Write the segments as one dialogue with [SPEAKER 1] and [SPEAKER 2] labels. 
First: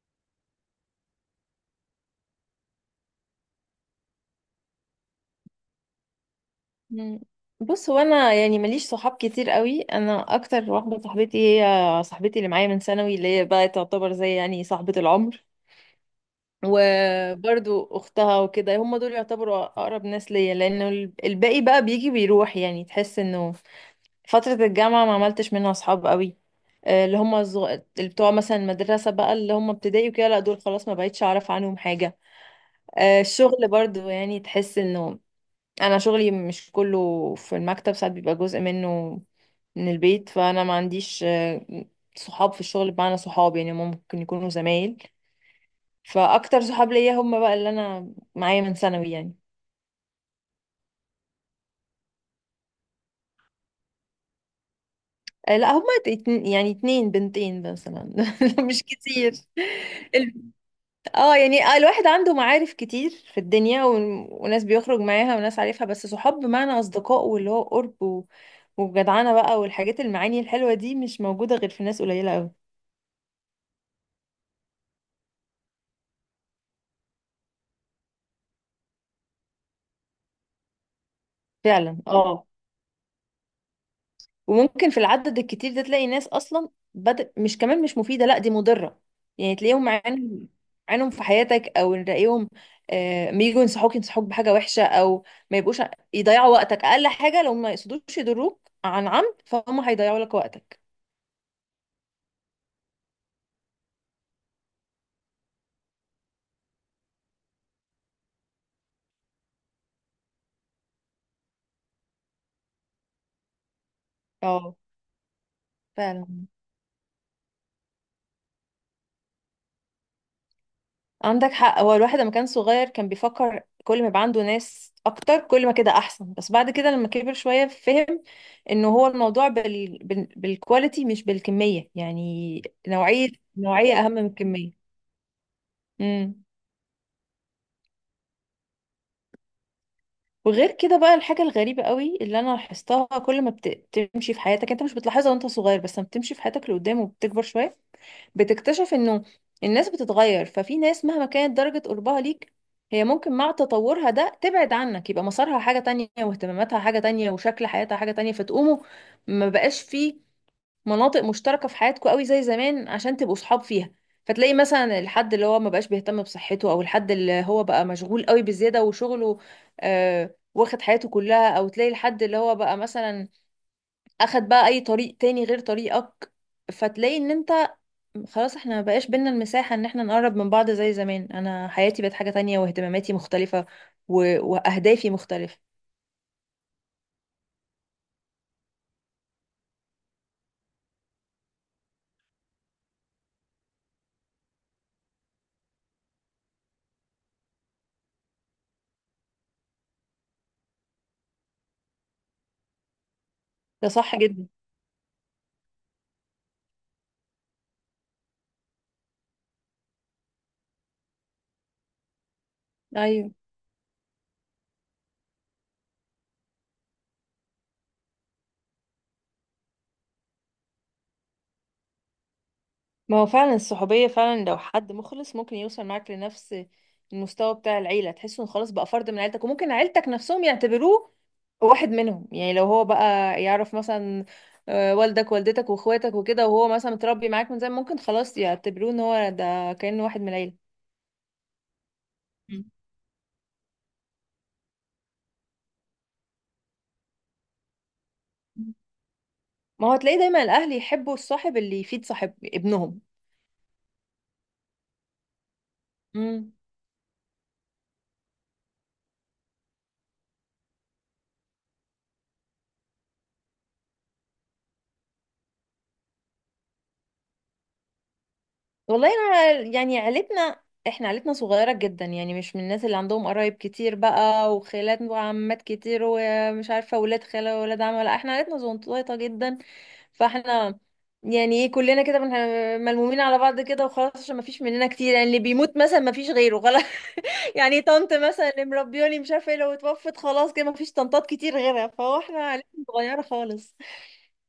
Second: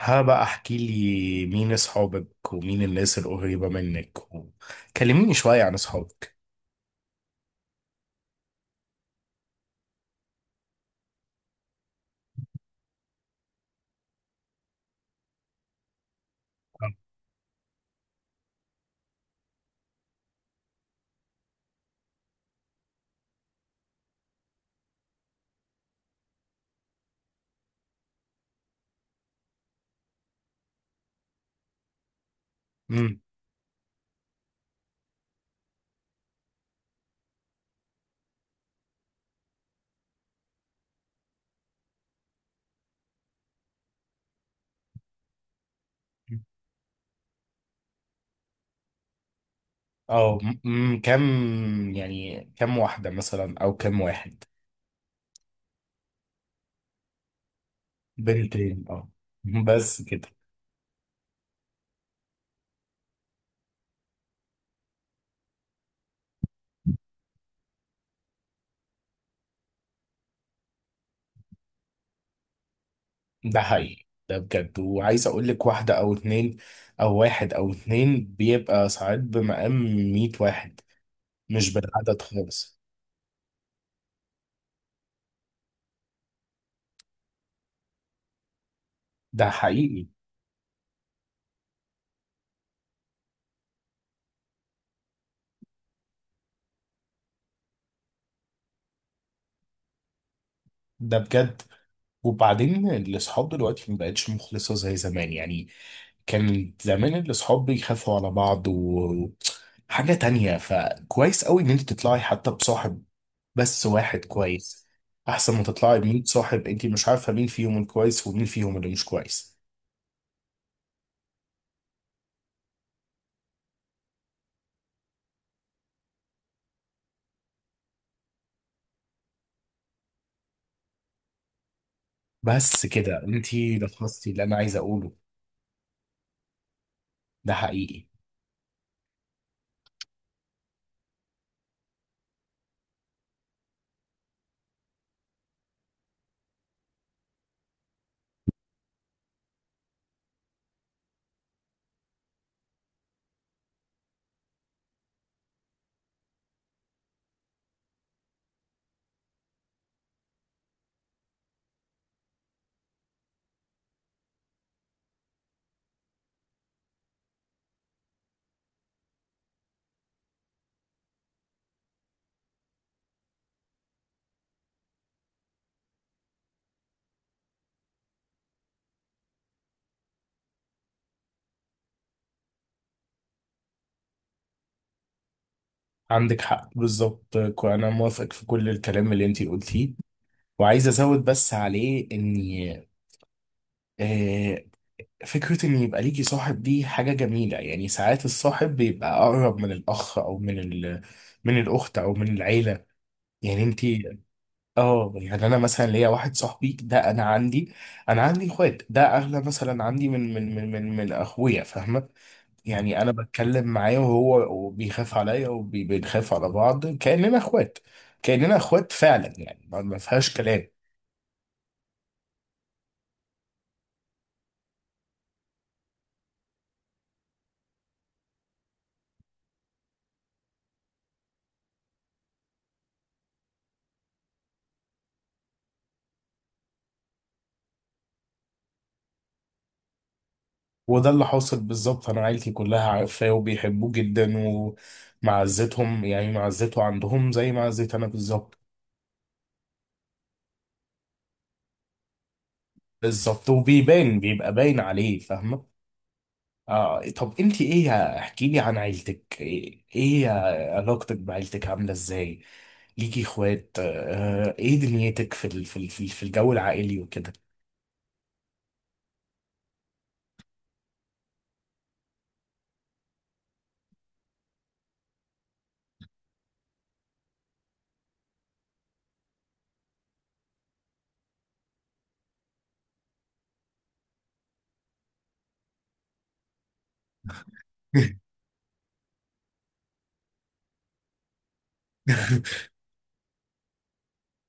[SPEAKER 1] ها بقى احكي لي مين اصحابك ومين الناس القريبة منك كلميني شوية عن اصحابك.
[SPEAKER 2] مم. بص، هو انا يعني ماليش صحاب كتير قوي. انا اكتر واحده صاحبتي، هي صاحبتي اللي معايا من ثانوي، اللي هي بقى تعتبر زي يعني صاحبه العمر، وبرضو اختها وكده. هم دول يعتبروا اقرب ناس ليا، لان الباقي بقى بيجي بيروح، يعني تحس انه فتره الجامعه ما عملتش منها صحاب قوي. آه، اللي هم الزغ... اللي بتوع مثلا المدرسه بقى، اللي هم ابتدائي وكده، لا دول خلاص ما بقتش اعرف عنهم حاجه.
[SPEAKER 1] امم
[SPEAKER 2] الشغل برضو يعني تحس انه انا شغلي مش كله في المكتب، ساعات بيبقى جزء منه من البيت، فانا ما عنديش صحاب في الشغل، بمعنى صحاب يعني ممكن يكونوا زمايل. فاكتر صحاب ليا هم بقى اللي انا معايا من ثانوي يعني.
[SPEAKER 1] اه، كم؟ يعني كم واحدة مثلا او كم واحد؟
[SPEAKER 2] لا هم يعني 2 بنتين مثلا. مش
[SPEAKER 1] بنتين، اه.
[SPEAKER 2] كتير.
[SPEAKER 1] بس كده؟
[SPEAKER 2] ال- اه يعني الواحد عنده معارف كتير في الدنيا وناس بيخرج معاها وناس عارفها، بس صحاب بمعنى اصدقاء، واللي هو قرب وجدعانة بقى والحاجات المعاني الحلوة دي، مش موجودة غير في ناس قليلة قوي.
[SPEAKER 1] ده حقيقي، ده بجد. وعايز اقول لك واحدة او اتنين، او واحد او اتنين بيبقى ساعات بمقام 100 واحد. مش
[SPEAKER 2] فعلا
[SPEAKER 1] بالعدد
[SPEAKER 2] اه.
[SPEAKER 1] خالص.
[SPEAKER 2] وممكن في العدد الكتير ده تلاقي ناس اصلا بدأ مش كمان، مش مفيده، لا دي مضره.
[SPEAKER 1] ده
[SPEAKER 2] يعني تلاقيهم
[SPEAKER 1] حقيقي،
[SPEAKER 2] عينهم في حياتك، او نلاقيهم. ما يجوا ينصحوك بحاجه وحشه، او ما يبقوش يضيعوا وقتك، اقل حاجه لو ما يقصدوش يضروك عن عمد، فهم هيضيعوا لك وقتك.
[SPEAKER 1] ده بجد. وبعدين الاصحاب دلوقتي ما بقتش مخلصة زي زمان يعني. كان زمان الاصحاب بيخافوا على بعض وحاجة تانية، فكويس قوي ان انت تطلعي حتى بصاحب، بس واحد
[SPEAKER 2] اه
[SPEAKER 1] كويس. احسن ما تطلعي ب
[SPEAKER 2] فعلا.
[SPEAKER 1] صاحب، انت مش عارفة مين فيهم الكويس ومين فيهم اللي مش كويس.
[SPEAKER 2] عندك حق، هو الواحد لما كان صغير كان بيفكر كل ما يبقى عنده ناس اكتر كل ما كده احسن، بس بعد كده لما كبر شوية فهم انه هو الموضوع بالكواليتي مش بالكمية يعني.
[SPEAKER 1] بس كده
[SPEAKER 2] نوعية.
[SPEAKER 1] انت
[SPEAKER 2] نوعية اهم من
[SPEAKER 1] لخصتي اللي انا
[SPEAKER 2] الكمية.
[SPEAKER 1] عايز اقوله.
[SPEAKER 2] امم.
[SPEAKER 1] ده حقيقي.
[SPEAKER 2] وغير كده بقى الحاجة الغريبة قوي اللي انا لاحظتها، كل ما بتمشي في حياتك، انت مش بتلاحظها وانت صغير، بس لما بتمشي في حياتك لقدام وبتكبر شوية بتكتشف انه الناس بتتغير. ففي ناس مهما كانت درجة قربها ليك، هي ممكن مع تطورها ده تبعد عنك، يبقى مسارها حاجة تانية واهتماماتها حاجة تانية وشكل حياتها حاجة تانية، فتقوموا ما بقاش في مناطق مشتركة في حياتكم قوي زي زمان عشان تبقوا صحاب فيها. فتلاقي مثلا الحد اللي هو ما بقاش بيهتم بصحته، او الحد اللي هو بقى مشغول قوي بزيادة وشغله، واخد حياته كلها، او تلاقي الحد اللي هو بقى مثلا اخد بقى اي طريق تاني غير طريقك. فتلاقي ان انت خلاص احنا ما بقاش بينا المساحة ان احنا نقرب من بعض زي زمان، انا حياتي بقت حاجة تانية واهتماماتي مختلفة و... واهدافي مختلفة.
[SPEAKER 1] عندك حق بالظبط. انا موافقك في كل الكلام اللي انت قلتيه، وعايز ازود بس عليه اني آه، فكرة إن يبقى ليكي صاحب دي حاجة جميلة. يعني ساعات الصاحب بيبقى أقرب من الأخ أو من من الأخت أو من العيلة، يعني
[SPEAKER 2] ده صح
[SPEAKER 1] أنتي.
[SPEAKER 2] جدا.
[SPEAKER 1] آه، يعني أنا مثلا ليا واحد صاحبي ده. أنا عندي، أنا عندي إخوات، ده أغلى مثلا عندي من أخويا، فاهمة؟ يعني أنا
[SPEAKER 2] ايوه.
[SPEAKER 1] بتكلم معاه وهو بيخاف عليا وبنخاف على بعض كأننا إخوات، كأننا إخوات فعلا. يعني ما فيهاش كلام.
[SPEAKER 2] ما هو فعلا الصحوبية، فعلا لو حد مخلص ممكن يوصل معاك لنفس المستوى بتاع العيلة، تحس انه خلاص بقى فرد من عيلتك، وممكن عيلتك نفسهم يعتبروه واحد منهم. يعني لو هو بقى يعرف مثلا والدك والدتك واخواتك وكده، وهو مثلا متربي معاك من زمان، ممكن خلاص يعتبروه ان هو ده كأنه واحد من العيلة.
[SPEAKER 1] وده اللي حاصل بالظبط، انا عيلتي
[SPEAKER 2] مم.
[SPEAKER 1] كلها عارفاه وبيحبوه جدا. ومعزتهم يعني معزته عندهم زي معزتي انا بالظبط.
[SPEAKER 2] ما هو تلاقي دايما الاهل يحبوا الصاحب اللي يفيد صاحب ابنهم.
[SPEAKER 1] بالظبط. وبيبان، بيبقى باين عليه، فاهمه.
[SPEAKER 2] مم.
[SPEAKER 1] آه، طب انت ايه؟ احكي لي عن عيلتك. إيه علاقتك بعيلتك عامله ازاي؟ ليكي اخوات؟ آه، ايه دنيتك في ال- في ال- في في الجو العائلي وكده؟
[SPEAKER 2] والله انا يعني عيلتنا، احنا عيلتنا صغيرة جدا، يعني مش من الناس اللي عندهم قرايب كتير بقى وخالات وعمات كتير، ومش عارفة ولاد خالة وولاد عم. لا احنا عيلتنا زنطوطة جدا. فاحنا يعني ايه، كلنا كده ملمومين على بعض كده وخلاص، عشان ما فيش مننا كتير، يعني اللي بيموت مثلا ما فيش غيره خلاص. يعني طنط مثلا اللي مربياني مش عارفه ايه، لو اتوفت خلاص كده ما فيش طنطات كتير غيرها. فهو احنا عيلتنا صغيره خالص.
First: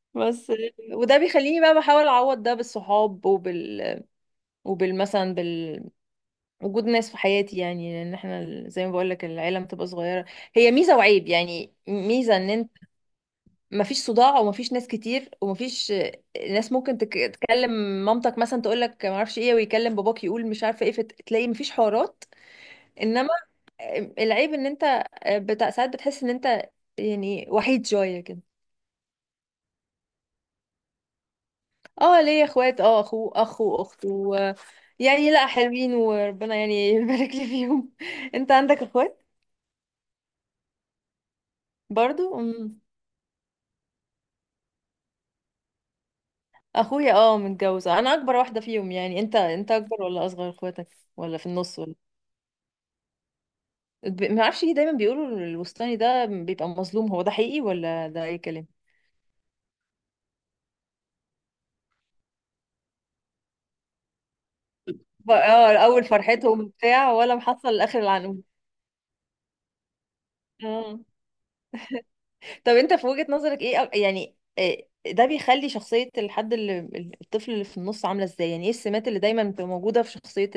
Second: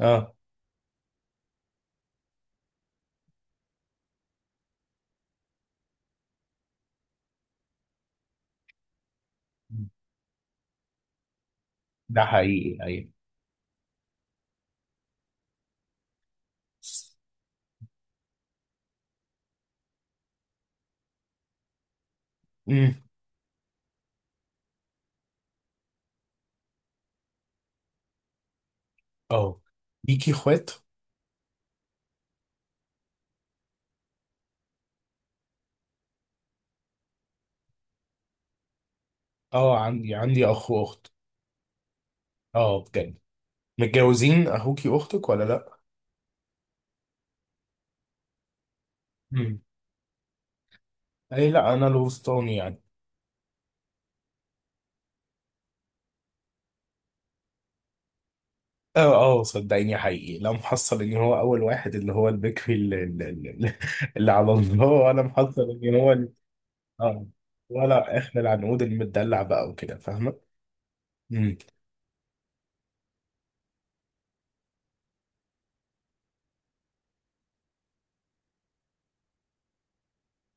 [SPEAKER 1] اه،
[SPEAKER 2] بس. وده بيخليني بقى بحاول اعوض ده بالصحاب وبال وبال مثلا بال وجود ناس في حياتي، يعني لان احنا زي ما بقول لك العيله بتبقى صغيره. هي ميزه وعيب. يعني
[SPEAKER 1] ده
[SPEAKER 2] ميزه ان
[SPEAKER 1] حقيقي، ايوه.
[SPEAKER 2] مفيش صداع، ومفيش ناس كتير، ومفيش ناس ممكن تكلم مامتك مثلا تقول لك ما اعرفش ايه، ويكلم باباك يقول مش عارفه ايه، فتلاقي مفيش حوارات.
[SPEAKER 1] امم
[SPEAKER 2] انما العيب ان انت بتاع ساعات بتحس ان انت يعني وحيد شويه كده.
[SPEAKER 1] اه، ليكي اخوات.
[SPEAKER 2] اه ليا اخوات، اه اخ واخت يعني لا حلوين، وربنا يعني يبارك لي فيهم. انت عندك اخوات؟
[SPEAKER 1] اه، عندي اخ واخت.
[SPEAKER 2] برضو أمم.
[SPEAKER 1] اه، بجد. متجوزين اخوكي واختك ولا لا؟
[SPEAKER 2] اخويا اه متجوزه، انا اكبر واحده فيهم. يعني انت
[SPEAKER 1] مم.
[SPEAKER 2] انت اكبر ولا اصغر اخواتك، ولا في
[SPEAKER 1] اي لا،
[SPEAKER 2] النص
[SPEAKER 1] انا
[SPEAKER 2] ولا؟
[SPEAKER 1] الوسطاني يعني.
[SPEAKER 2] ما اعرفش ليه دايما بيقولوا الوسطاني ده بيبقى مظلوم، هو ده حقيقي ولا ده اي كلام؟
[SPEAKER 1] اه اه صدقيني، حقيقي لا، محصل ان هو اول واحد، اللي هو البكري، اللي على الله، ولا
[SPEAKER 2] اه
[SPEAKER 1] محصل ان
[SPEAKER 2] اول
[SPEAKER 1] هو
[SPEAKER 2] فرحتهم بتاع
[SPEAKER 1] اه،
[SPEAKER 2] ولا محصل لاخر
[SPEAKER 1] ولا احنا
[SPEAKER 2] العنقود؟
[SPEAKER 1] العنقود المدلع بقى وكده، فاهمه.
[SPEAKER 2] اه.
[SPEAKER 1] مم.
[SPEAKER 2] طب انت في وجهة نظرك ايه، يعني إيه ده بيخلي شخصية الحد اللي الطفل اللي في النص عاملة ازاي، يعني ايه السمات اللي دايما بتبقى موجودة في شخصية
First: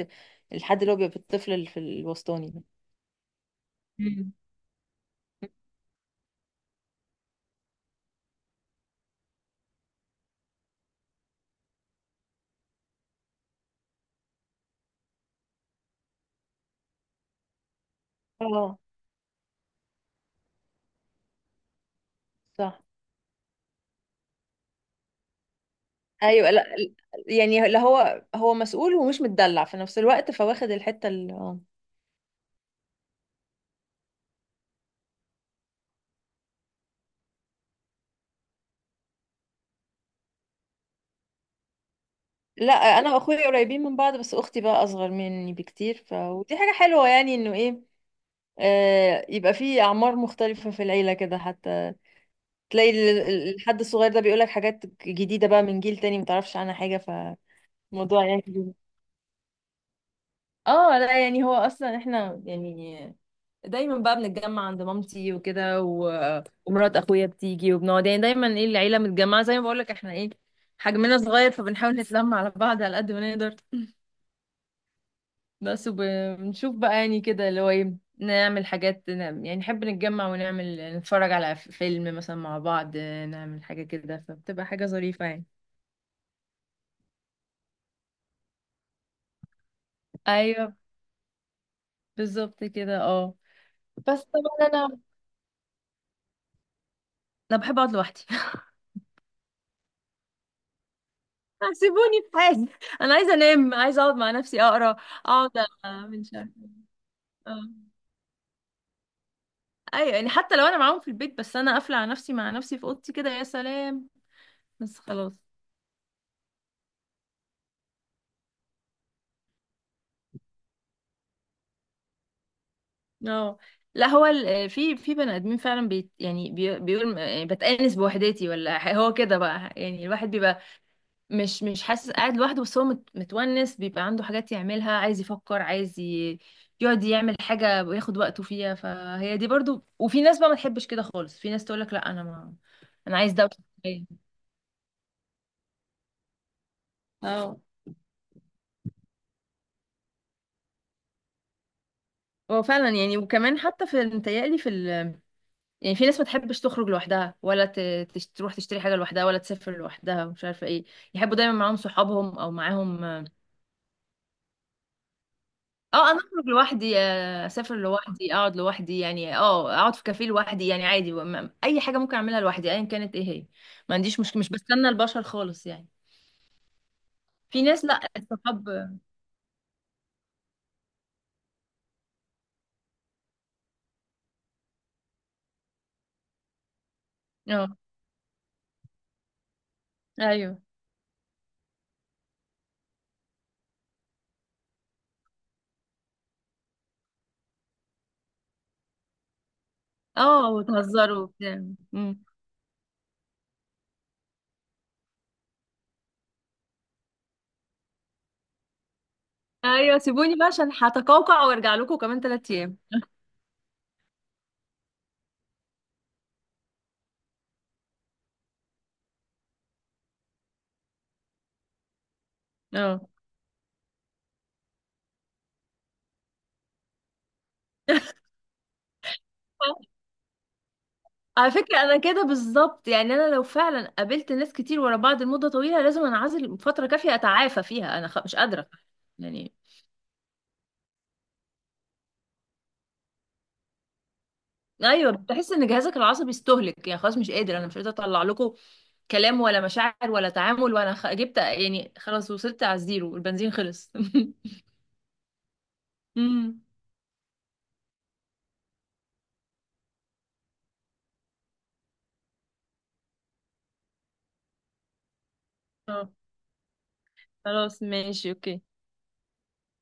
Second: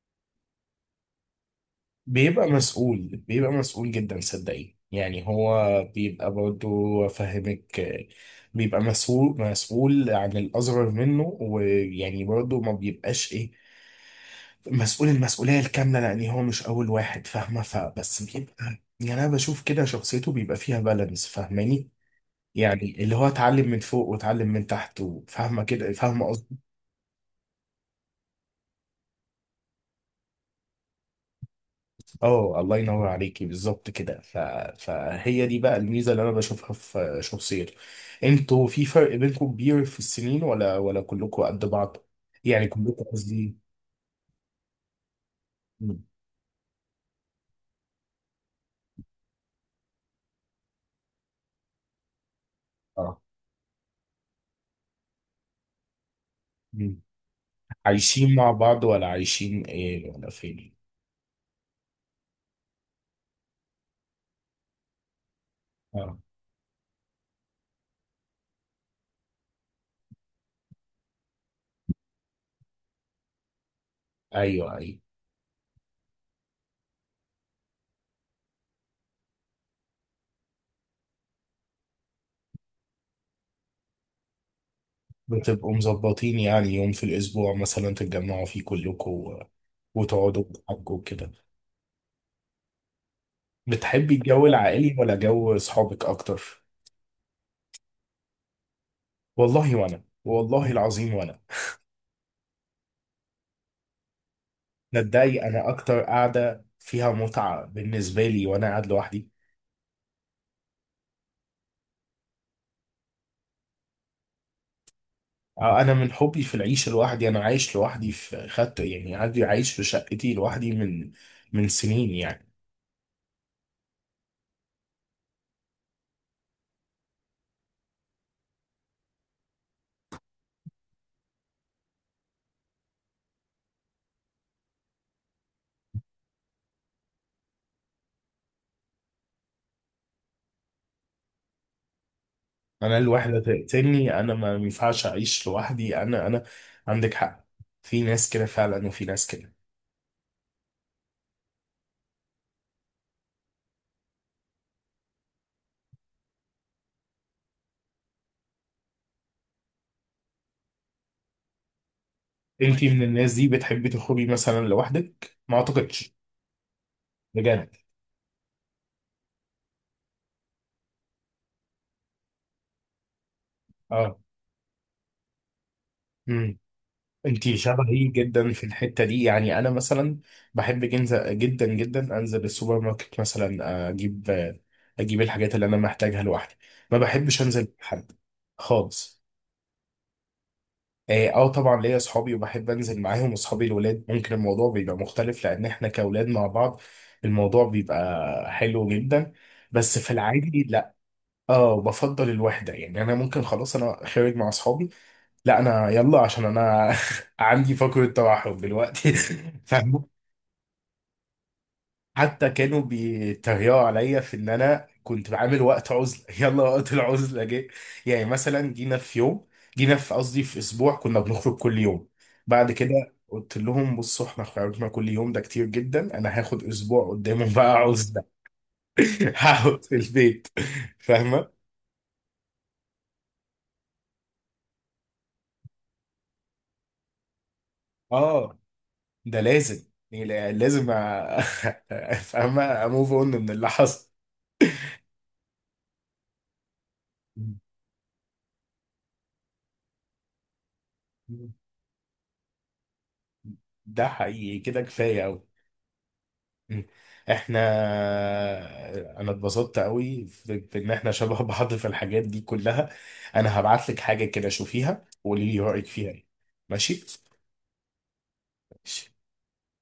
[SPEAKER 2] الحد اللي هو بيبقى الطفل اللي في
[SPEAKER 1] بيبقى
[SPEAKER 2] الوسطاني ده؟
[SPEAKER 1] مسؤول، بيبقى مسؤول جدا
[SPEAKER 2] مم.
[SPEAKER 1] صدقيني. يعني هو بيبقى برضه، فاهمك، آه، بيبقى مسؤول، مسؤول عن الأصغر منه، ويعني برضه ما بيبقاش إيه مسؤول المسؤولية الكاملة لأن هو مش أول واحد، فاهمة؟ فبس بيبقى،
[SPEAKER 2] اه
[SPEAKER 1] يعني أنا بشوف كده شخصيته بيبقى فيها بالانس، فاهماني؟
[SPEAKER 2] صح.
[SPEAKER 1] يعني اللي هو اتعلم من فوق واتعلم من تحت، وفاهمة كده، فاهمة
[SPEAKER 2] ايوه.
[SPEAKER 1] قصدي.
[SPEAKER 2] لا يعني لا هو مسؤول ومش متدلع في نفس الوقت، فواخد الحتة اللي.
[SPEAKER 1] اه، الله ينور عليكي، بالظبط كده. فهي دي بقى الميزة اللي أنا بشوفها في شخصيته. انتوا في فرق بينكم كبير في السنين ولا كلكم قد بعض؟ يعني
[SPEAKER 2] لا
[SPEAKER 1] كلكم
[SPEAKER 2] انا واخويا
[SPEAKER 1] قصدي.
[SPEAKER 2] قريبين من بعض، بس اختي بقى اصغر مني
[SPEAKER 1] مم.
[SPEAKER 2] بكتير، ف ودي حاجه حلوه يعني انه ايه، يبقى في اعمار مختلفه في العيله كده، حتى تلاقي
[SPEAKER 1] اه.
[SPEAKER 2] الحد الصغير ده بيقولك حاجات جديده بقى من جيل تاني متعرفش عنها حاجه،
[SPEAKER 1] مم.
[SPEAKER 2] فالموضوع
[SPEAKER 1] عايشين
[SPEAKER 2] يعني
[SPEAKER 1] مع
[SPEAKER 2] جديد.
[SPEAKER 1] بعض ولا عايشين ايه ولا فين؟
[SPEAKER 2] اه لا يعني هو اصلا احنا يعني دايما بقى بنتجمع عند مامتي وكده
[SPEAKER 1] اه،
[SPEAKER 2] ومرات اخويا بتيجي وبنقعد، يعني دايما ايه العيله متجمعه، زي ما بقولك احنا ايه حجمنا صغير فبنحاول نتلم على بعض على قد ما نقدر.
[SPEAKER 1] ايوه، ايوه.
[SPEAKER 2] بس. وبنشوف بقى يعني كده اللي هو ايه، نعمل حاجات، نعمل يعني نحب نتجمع ونعمل نتفرج على فيلم مثلا مع بعض، نعمل حاجة كده، فبتبقى حاجة ظريفة يعني.
[SPEAKER 1] بتبقوا مظبطين يعني يوم في الأسبوع مثلا تتجمعوا فيه كلكم وتقعدوا
[SPEAKER 2] ايوه
[SPEAKER 1] وتحكوا كده؟
[SPEAKER 2] بالظبط كده اه.
[SPEAKER 1] بتحبي
[SPEAKER 2] بس
[SPEAKER 1] الجو
[SPEAKER 2] طبعا
[SPEAKER 1] العائلي
[SPEAKER 2] انا
[SPEAKER 1] ولا جو أصحابك أكتر؟
[SPEAKER 2] انا بحب اقعد لوحدي.
[SPEAKER 1] والله وأنا، والله العظيم وأنا.
[SPEAKER 2] سيبوني في حالي، انا عايزه انام، عايزه اقعد مع نفسي اقرا.
[SPEAKER 1] تصدقي
[SPEAKER 2] اقعد
[SPEAKER 1] أنا أكتر
[SPEAKER 2] من شهر.
[SPEAKER 1] قاعدة فيها
[SPEAKER 2] اه.
[SPEAKER 1] متعة بالنسبة لي وأنا قاعد لوحدي.
[SPEAKER 2] ايوه يعني حتى لو انا معاهم في البيت، بس انا قافله على نفسي مع نفسي في اوضتي كده يا سلام. بس خلاص.
[SPEAKER 1] آه، أنا من حبي في العيش لوحدي أنا عايش لوحدي. في خدت يعني، عندي عايش في شقتي لوحدي من سنين يعني.
[SPEAKER 2] اه لا هو في بني ادمين فعلا بي يعني بي بيقول يعني بتأنس بوحدتي، ولا هو كده بقى، يعني الواحد بيبقى مش حاسس قاعد لوحده، بس هو متونس، بيبقى عنده حاجات يعملها، عايز يفكر، عايز يقعد يعمل حاجة وياخد وقته فيها. فهي دي برضو. وفي ناس بقى ما تحبش كده خالص، في ناس تقولك لا انا ما.
[SPEAKER 1] انا
[SPEAKER 2] انا عايز
[SPEAKER 1] الوحده
[SPEAKER 2] دوشة شوية.
[SPEAKER 1] تقتلني، انا ما ينفعش اعيش لوحدي، انا. عندك حق.
[SPEAKER 2] اه.
[SPEAKER 1] في ناس كده فعلا، وفي ناس كده.
[SPEAKER 2] هو فعلا يعني، وكمان حتى في متهيألي في يعني في ناس ما تحبش تخرج لوحدها، ولا تروح تشتري حاجة لوحدها، ولا تسافر لوحدها، ومش عارفة ايه، يحبوا دايما معاهم صحابهم او
[SPEAKER 1] انتي من
[SPEAKER 2] معاهم.
[SPEAKER 1] الناس دي بتحبي تخرجي مثلا لوحدك، ما
[SPEAKER 2] اه
[SPEAKER 1] اعتقدش.
[SPEAKER 2] انا اخرج لوحدي،
[SPEAKER 1] بجد.
[SPEAKER 2] اسافر لوحدي، اقعد لوحدي، يعني اه اقعد في كافيه لوحدي يعني عادي، اي حاجة ممكن اعملها لوحدي ايا كانت ايه هي. ما
[SPEAKER 1] اه.
[SPEAKER 2] عنديش مشكلة، مش بستنى البشر خالص يعني.
[SPEAKER 1] امم. انتي
[SPEAKER 2] في ناس، لا
[SPEAKER 1] شبهي جدا في
[SPEAKER 2] الصحاب.
[SPEAKER 1] الحته دي يعني. انا مثلا بحب جدا جدا انزل السوبر ماركت مثلا، اجيب الحاجات اللي انا محتاجها لوحدي. ما بحبش انزل
[SPEAKER 2] اه
[SPEAKER 1] مع حد خالص.
[SPEAKER 2] ايوه.
[SPEAKER 1] اه، آه، طبعا ليا اصحابي وبحب انزل معاهم. واصحابي الولاد ممكن الموضوع بيبقى مختلف لان احنا كاولاد مع بعض الموضوع بيبقى حلو جدا. بس في
[SPEAKER 2] اه
[SPEAKER 1] العادي لا.
[SPEAKER 2] وتهزروا وبتاع.
[SPEAKER 1] اه،
[SPEAKER 2] مم.
[SPEAKER 1] بفضل الوحده يعني. انا ممكن خلاص انا خارج مع اصحابي، لا انا يلا عشان انا عندي فقره توحد دلوقتي.
[SPEAKER 2] ايوه
[SPEAKER 1] فاهم؟
[SPEAKER 2] سيبوني بقى عشان هتقوقع وارجع لكم كمان
[SPEAKER 1] حتى
[SPEAKER 2] 3 ايام.
[SPEAKER 1] كانوا بيتريقوا عليا في ان انا كنت بعمل وقت عزله. يلا وقت العزله جه. يعني مثلا جينا في يوم، جينا في قصدي في اسبوع، كنا بنخرج كل يوم. بعد
[SPEAKER 2] اه.
[SPEAKER 1] كده قلت لهم بصوا احنا خرجنا كل يوم ده كتير جدا، انا هاخد اسبوع قدامهم بقى عزله. هقعد في البيت، فاهمه.
[SPEAKER 2] على فكرة أنا كده بالظبط، يعني أنا لو فعلا قابلت ناس كتير ورا بعض لمدة طويلة لازم أنعزل فترة كافية أتعافى فيها، مش
[SPEAKER 1] اه،
[SPEAKER 2] قادرة
[SPEAKER 1] ده
[SPEAKER 2] يعني.
[SPEAKER 1] لازم، يعني لازم فاهمه، اموف اون من اللي حصل.
[SPEAKER 2] أيوه بتحس إن جهازك العصبي استهلك، يعني خلاص مش قادر، أنا مش قادرة أطلع لكم كلام ولا مشاعر ولا تعامل، جبت يعني، خلاص وصلت على الزيرو، البنزين خلص.
[SPEAKER 1] ده حقيقي، كده كفايه قوي.
[SPEAKER 2] أمم.
[SPEAKER 1] مم. احنا، انا اتبسطت قوي بان احنا شبه بعض في الحاجات دي كلها. انا هبعت لك حاجة كده، شوفيها وقولي لي رأيك
[SPEAKER 2] آه،
[SPEAKER 1] فيها ايه. ماشي.
[SPEAKER 2] خلاص ماشي أوكي.
[SPEAKER 1] ماشي.